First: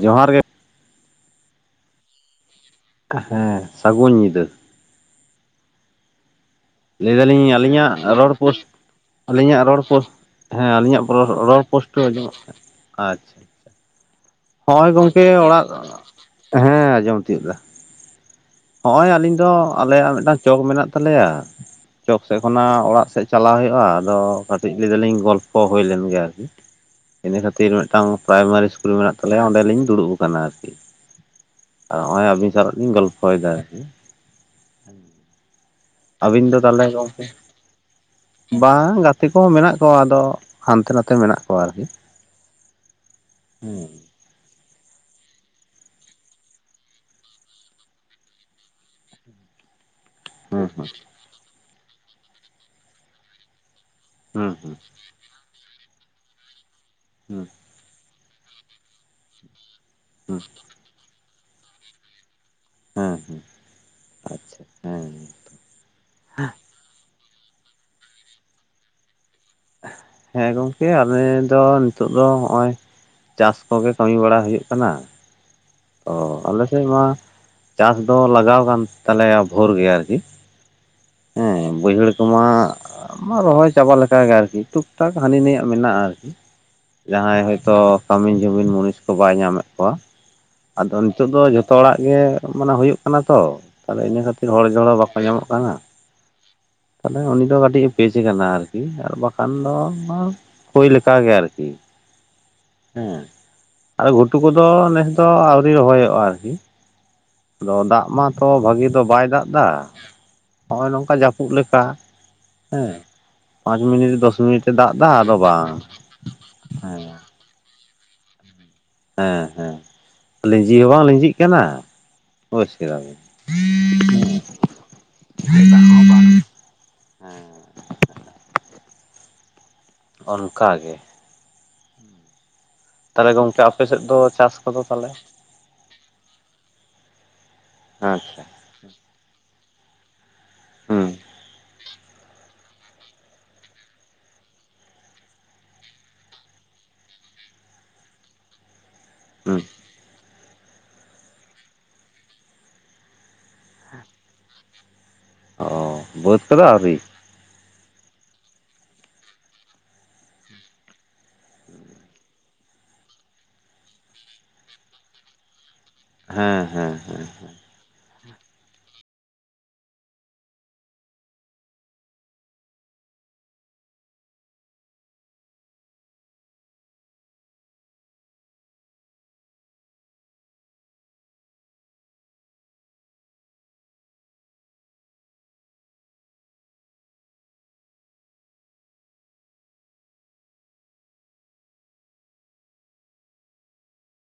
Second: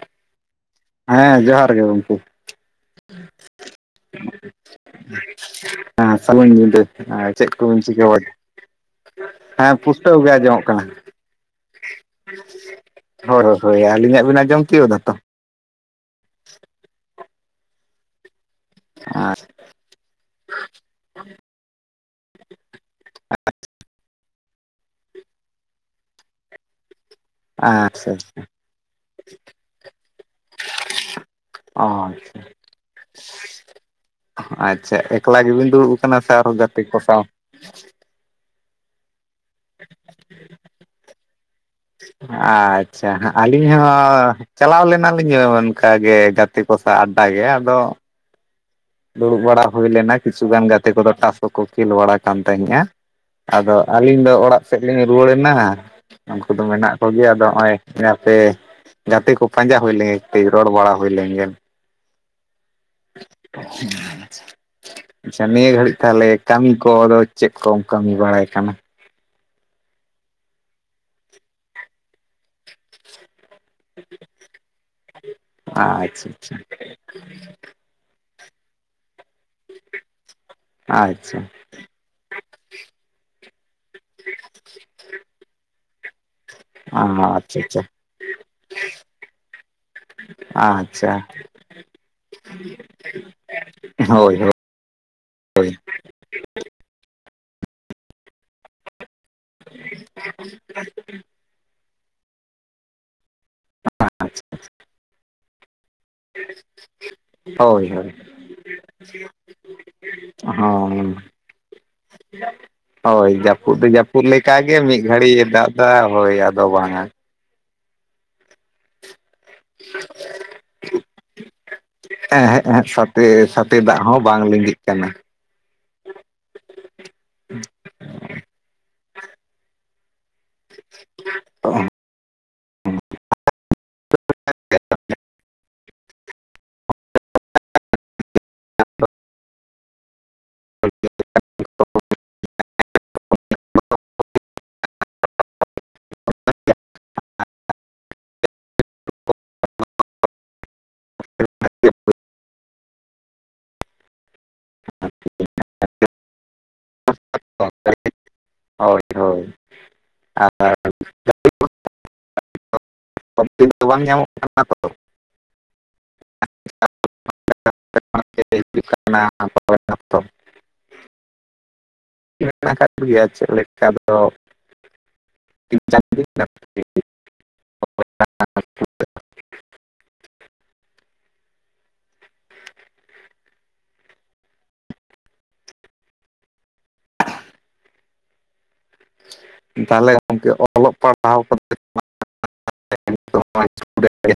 ᱡᱚᱦᱟᱨ ᱜᱮ ᱦᱮᱸ ᱡᱚᱦᱟᱨ ᱜᱮ ᱜᱚᱢᱠᱮ ᱦᱮᱸ ᱥᱟᱜᱩᱱ ᱧᱤᱫᱟᱹ ᱦᱮᱸ ᱥᱟᱹᱜᱩᱱ ᱧᱤᱫᱟᱹ ᱞᱟᱹᱭ ᱫᱟᱹᱞᱤᱧ ᱪᱮᱫ ᱠᱚᱵᱤᱱ ᱟᱹᱞᱤᱧᱟᱜ ᱪᱤᱠᱟᱹ ᱵᱟᱲᱟᱭ ᱨᱚᱲ ᱯᱳᱥ ᱟᱹᱞᱤᱧᱟᱜ ᱦᱮᱸ ᱨᱚᱲ ᱯᱳᱥᱴ ᱯᱩᱥᱴᱟᱹᱣ ᱜᱮ ᱟᱸᱡᱚᱢᱚᱜ ᱦᱮᱸ ᱠᱟᱱᱟ ᱟᱹᱞᱤᱧᱟᱜ ᱯᱨᱚ ᱨᱚᱲ ᱯᱳᱥᱴᱟᱹᱣ ᱟᱸᱡᱚᱢᱚᱜ ᱠᱟᱱᱟ, ᱟᱪᱪᱷᱟ ᱦᱳᱭ ᱦᱳᱭ ᱟᱹᱞᱤᱧᱟᱜ ᱵᱮᱱ ᱦᱚᱸᱜᱚᱭ ᱜᱚᱝᱠᱮ ᱚᱲᱟᱜ, ᱦᱮᱸ ᱟᱸᱡᱚᱢ ᱛᱤᱭᱟᱹᱜᱫᱟ ᱦᱚᱜᱼᱚᱭ ᱟᱞᱤᱧ ᱫᱚ ᱟᱞᱮᱭᱟᱜ ᱢᱤᱫᱴᱟᱝ ᱪᱚᱠ ᱢᱮᱱᱟᱜ ᱛᱟᱞᱮᱭᱟ, ᱪᱚᱠ ᱥᱮᱫ ᱠᱷᱚᱱᱟᱜ ᱚᱲᱟᱜ ᱥᱮᱡ ᱪᱟᱞᱟᱣ ᱦᱳᱭᱳᱜ-ᱟ ᱟᱫᱚ ᱠᱟᱴᱤᱡ ᱞᱟᱹᱭ ᱫᱟᱹᱞᱤᱧ ᱜᱚᱞᱯᱷᱚ ᱦᱳᱭ ᱞᱮᱱ ᱜᱮ ᱟᱨᱠᱤ ᱤᱱᱟᱹ ᱠᱷᱟᱹᱛᱤᱨ ᱢᱤᱫᱴᱟᱝ ᱟᱪᱪᱷᱟ ᱯᱨᱟᱭᱢᱟᱨᱤ ᱤᱥᱠᱩᱞ ᱢᱮᱱᱟᱜ ᱛᱟᱞᱮᱭᱟ ᱚᱸᱰᱮᱞᱤᱧ ᱫᱩᱲᱩᱵ ᱠᱟᱱᱟ ᱟᱨᱠᱤ ᱚ [unintelligible] ᱟᱹᱵᱤᱱ ᱥᱟᱞᱟᱜ ᱞᱤᱧ ᱜᱚᱞ ᱯᱚᱭᱫᱟ ᱟᱨᱠᱤ ᱟᱪᱪᱷᱟ ᱮᱠᱞᱟ ᱜᱮᱵᱤᱱ ᱫᱩᱲᱩᱵ ᱠᱟᱱᱟ ᱥᱮ ᱟᱹᱵᱤᱱ ᱫᱚ ᱟᱨᱦᱚᱸ ᱜᱟᱛᱮ ᱛᱟᱦᱚᱞᱮ ᱠᱚ ᱥᱟᱶ? ᱜᱚᱝᱠᱮ ᱵᱟᱝ ᱜᱟᱛᱮ ᱠᱚᱦᱚᱸ ᱢᱮᱱᱟᱜ ᱠᱚᱣᱟ ᱟᱫᱚ ᱦᱟᱱᱛᱮ ᱱᱟᱛᱮ ᱢᱮᱱᱟᱜ ᱠᱚᱣᱟ ᱟᱨᱠᱤ ᱟᱪᱪᱷᱟ ᱟᱹᱞᱤᱧ ᱦᱮᱸ ᱦᱚᱸ ᱪᱟᱞᱟᱣ ᱞᱮᱱᱟᱞᱤᱧ ᱚᱱᱠᱟᱜᱮ ᱜᱟᱛᱮ ᱠᱚ ᱥᱟᱶ ᱟᱰᱰᱟ ᱜᱮ ᱟᱫᱚ ᱫᱩᱲᱩᱵ ᱵᱟᱲᱟ ᱦᱩᱭ ᱞᱮᱱᱟ ᱠᱤᱪᱷᱩᱜᱟᱱ ᱦᱩᱸ ᱦᱩᱸ ᱜᱟᱛᱮ ᱠᱚᱫᱚ ᱴᱟᱥ ᱠᱚ ᱠᱚ ᱠᱷᱮᱞ ᱵᱟᱲᱟ ᱠᱟᱱ ᱛᱟᱦᱮᱸᱜᱼᱟ ᱾ ᱟᱫᱚ ᱟᱹᱞᱤᱧ ᱫᱚ ᱚᱲᱟᱜ ᱦᱩᱸ ᱥᱮᱫ ᱞᱤᱧ ᱨᱩᱣᱟᱹᱲᱱᱟ ᱩᱱᱠᱩ ᱫᱚ ᱢᱮᱱᱟᱜ ᱠᱚᱜᱮᱭᱟ ᱦᱩᱸ ᱟᱫᱚ ᱱᱚᱜᱼᱚᱭ ᱦᱟᱯᱮ ᱜᱟᱛᱮ ᱠᱚ ᱯᱟᱸᱡᱟ ᱦᱩᱭ ᱞᱮᱱᱜᱮ ᱦᱩᱸ ᱠᱟᱹᱡ ᱨᱚᱲ ᱵᱟᱲᱟ ᱦᱩᱭ ᱞᱮᱱᱜᱮ ᱾ ᱦᱮᱸ ᱦᱮᱸ ᱟᱪᱪᱷᱟ ᱦᱮᱸ [unintelligible] ᱱᱤᱭᱟᱹ ᱜᱷᱟᱹᱲᱤᱡ ᱛᱟᱦᱚᱞᱮ ᱠᱟᱢᱤ ᱠᱚᱫᱚ ᱪᱮᱫ ᱠᱚᱢ ᱠᱟᱹᱢᱤ ᱵᱟᱲᱟᱭ ᱠᱟᱱᱟ? ᱦᱮᱸ ᱜᱚᱝᱠᱮ ᱟᱞᱮ ᱫᱚ ᱱᱤᱛᱚᱜ ᱫᱚ ᱦᱚᱜ-ᱚᱭ ᱪᱟᱥ ᱠᱚᱜᱮ ᱠᱟᱹᱢᱤ ᱵᱟᱲᱟ ᱦᱩᱭᱩᱜ ᱠᱟᱱᱟ ᱾ ᱚ ᱟᱪᱪᱷᱟ ᱟᱪᱪᱷᱟ ᱟᱞᱮ ᱥᱮᱜ ᱢᱟ ᱪᱟᱥ ᱫᱚ ᱞᱟᱜᱟᱣ ᱠᱟᱱ ᱛᱟᱞᱮᱭᱟ ᱵᱷᱳᱨ ᱜᱮ ᱟᱨᱠᱤ ᱟᱪᱪᱷᱟ ᱦᱮᱸ ᱵᱟᱹᱭᱦᱟᱹᱲ ᱛᱚᱢᱟ ᱨᱚᱦᱚᱭ ᱪᱟᱵᱟ ᱞᱮᱠᱟᱜᱮ ᱟᱨᱠᱤ ᱴᱩᱠ ᱴᱟᱠ ᱦᱟᱹᱱᱤ ᱱᱟᱹᱭᱟᱜ ᱢᱮᱱᱟᱜᱼᱟ ᱟᱨᱠᱤ ᱾ ᱡᱟᱦᱟᱸᱭ ᱦᱚᱭᱛᱳ ᱟᱪᱪᱷᱟ ᱟᱪᱪᱷᱟ ᱠᱟᱹᱢᱤᱱ ᱡᱩᱢᱤᱱ ᱢᱩᱱᱤᱥ ᱠᱚ ᱵᱟᱭ ᱧᱟᱢᱮᱜ ᱠᱚᱣᱟ ᱟᱫᱚ ᱟᱪᱪᱷᱟ ᱱᱤᱛᱟᱹᱜ ᱫᱚ ᱡᱷᱚᱛᱚ ᱦᱚᱲᱟᱜ ᱜᱮ ᱢᱟᱱᱮ ᱦᱩᱭᱩᱜ ᱠᱟᱱᱟ ᱛᱚ ᱛᱟᱦᱚᱞᱮ ᱤᱱᱟᱹ ᱦᱳᱭ ᱠᱷᱟᱹᱛᱤᱨ ᱦᱳᱭ ᱦᱚᱲ ᱡᱚᱲ ᱦᱚᱸ ᱵᱟᱠᱚ ᱧᱟᱢᱚᱜ ᱠᱟᱱᱟ ᱛᱟᱦᱚᱞᱮ ᱩᱱᱤ ᱫᱚ ᱠᱟᱹᱴᱤᱡ ᱯᱮᱡ ᱠᱟᱱᱟ ᱟᱨᱠᱤ ᱟᱨ ᱵᱟᱠᱷᱟᱱ ᱫᱚ ᱱᱚᱣᱟ ᱦᱳᱭ ᱞᱮᱠᱟᱜᱮ ᱟᱨᱠᱤ ᱾ ᱦᱮᱸ ᱟᱫᱚ ᱜᱷᱩᱴᱩ ᱠᱚᱫᱚ ᱱᱮᱥ ᱫᱚ ᱟᱣᱨᱤ ᱨᱚᱦᱚᱭᱚᱜᱼᱟ, ᱟᱨᱠᱤ ᱟᱫᱚ ᱦᱳᱭ ᱫᱟᱜ ᱦᱳᱭ ᱢᱟᱛᱚ ᱵᱷᱟᱜᱤ ᱫᱚ ᱵᱟᱭ ᱫᱟᱜ ᱫᱟ ᱱᱚᱜ-ᱚᱭ ᱦᱚᱸ ᱱᱚᱝᱠᱟ ᱡᱟᱯᱩᱫ ᱞᱮᱠᱟ ᱦᱮᱸ ᱦᱳᱭ ᱡᱟᱹᱯᱩᱫ ᱯᱟᱸᱪ ᱫᱚ ᱢᱤᱱᱤᱴ ᱡᱟᱹᱯᱩᱫ ᱫᱚᱥ ᱢᱤᱱᱤᱴᱮ ᱞᱮᱠᱟᱜᱮ ᱫᱟᱜ ᱢᱤᱫ ᱫᱟ ᱟᱫᱚ ᱜᱷᱟᱹᱲᱤᱡ ᱮ ᱫᱟᱜ ᱵᱟᱝ ᱮᱫᱟ ᱦᱳᱭ ᱟᱫᱚ ᱦᱮᱸ ᱵᱟᱝᱟ ᱦᱮᱸ ᱦᱮᱸ ᱞᱤᱸᱡᱤ ᱦᱚᱸ ᱵᱟᱝ ᱞᱤᱸᱡᱤᱜ ᱠᱟᱱᱟ ᱾ ᱮᱸ ᱦᱮᱜ ᱮᱸ ᱦᱮᱜ ᱥᱟᱛᱮ ᱥᱟᱛᱮ ᱫᱟᱜ ᱦᱚᱸ ᱵᱟᱝ ᱞᱤᱸᱜᱤᱜ ᱠᱟᱱᱟ ᱾ [inaudible] ᱚᱱᱠᱟ ᱜᱮ᱾ ᱛᱟᱦᱚᱞᱮ ᱜᱚᱝᱠᱮ ᱟᱯᱮᱥᱮᱫ ᱫᱚ ᱪᱟᱥ ᱠᱚᱫᱚ ᱛᱟᱦᱚᱞᱮ? ᱟᱪᱪᱷᱟ᱾ ᱦᱩᱸ [unintelligible] [unintelligible] ᱦᱮᱸ᱾ ᱚᱻ, ᱵᱟᱹᱫᱽ ᱠᱚᱫᱚ ᱟᱹᱣᱨᱤ᱾ [unintelligible] ᱦᱳᱭ ᱦᱳᱭ ᱟᱨ᱾ [unintelligible] [unintelligible] ᱵᱟᱝ ᱧᱟᱢᱚᱜ ᱠᱟᱱᱟ᱾ [unintelligible] ᱦᱮᱸ ᱦᱮᱸ ᱦᱮᱸ ᱦᱮᱸ᱾ [unintelligible] [unintelligible] ᱢᱮᱱᱟᱜ ᱠᱟᱜ ᱜᱮᱭᱟ ᱪᱮᱫ ᱞᱮᱠᱟ ᱫᱚ [unintelligible] [unintelligible] ᱛᱟᱦᱚᱞᱮ ᱜᱚᱢᱠᱮ ᱚᱞᱚᱜ ᱯᱟᱲᱦᱟᱣ ᱠᱚᱫᱚ᱾ [unintelligible] [unintelligible]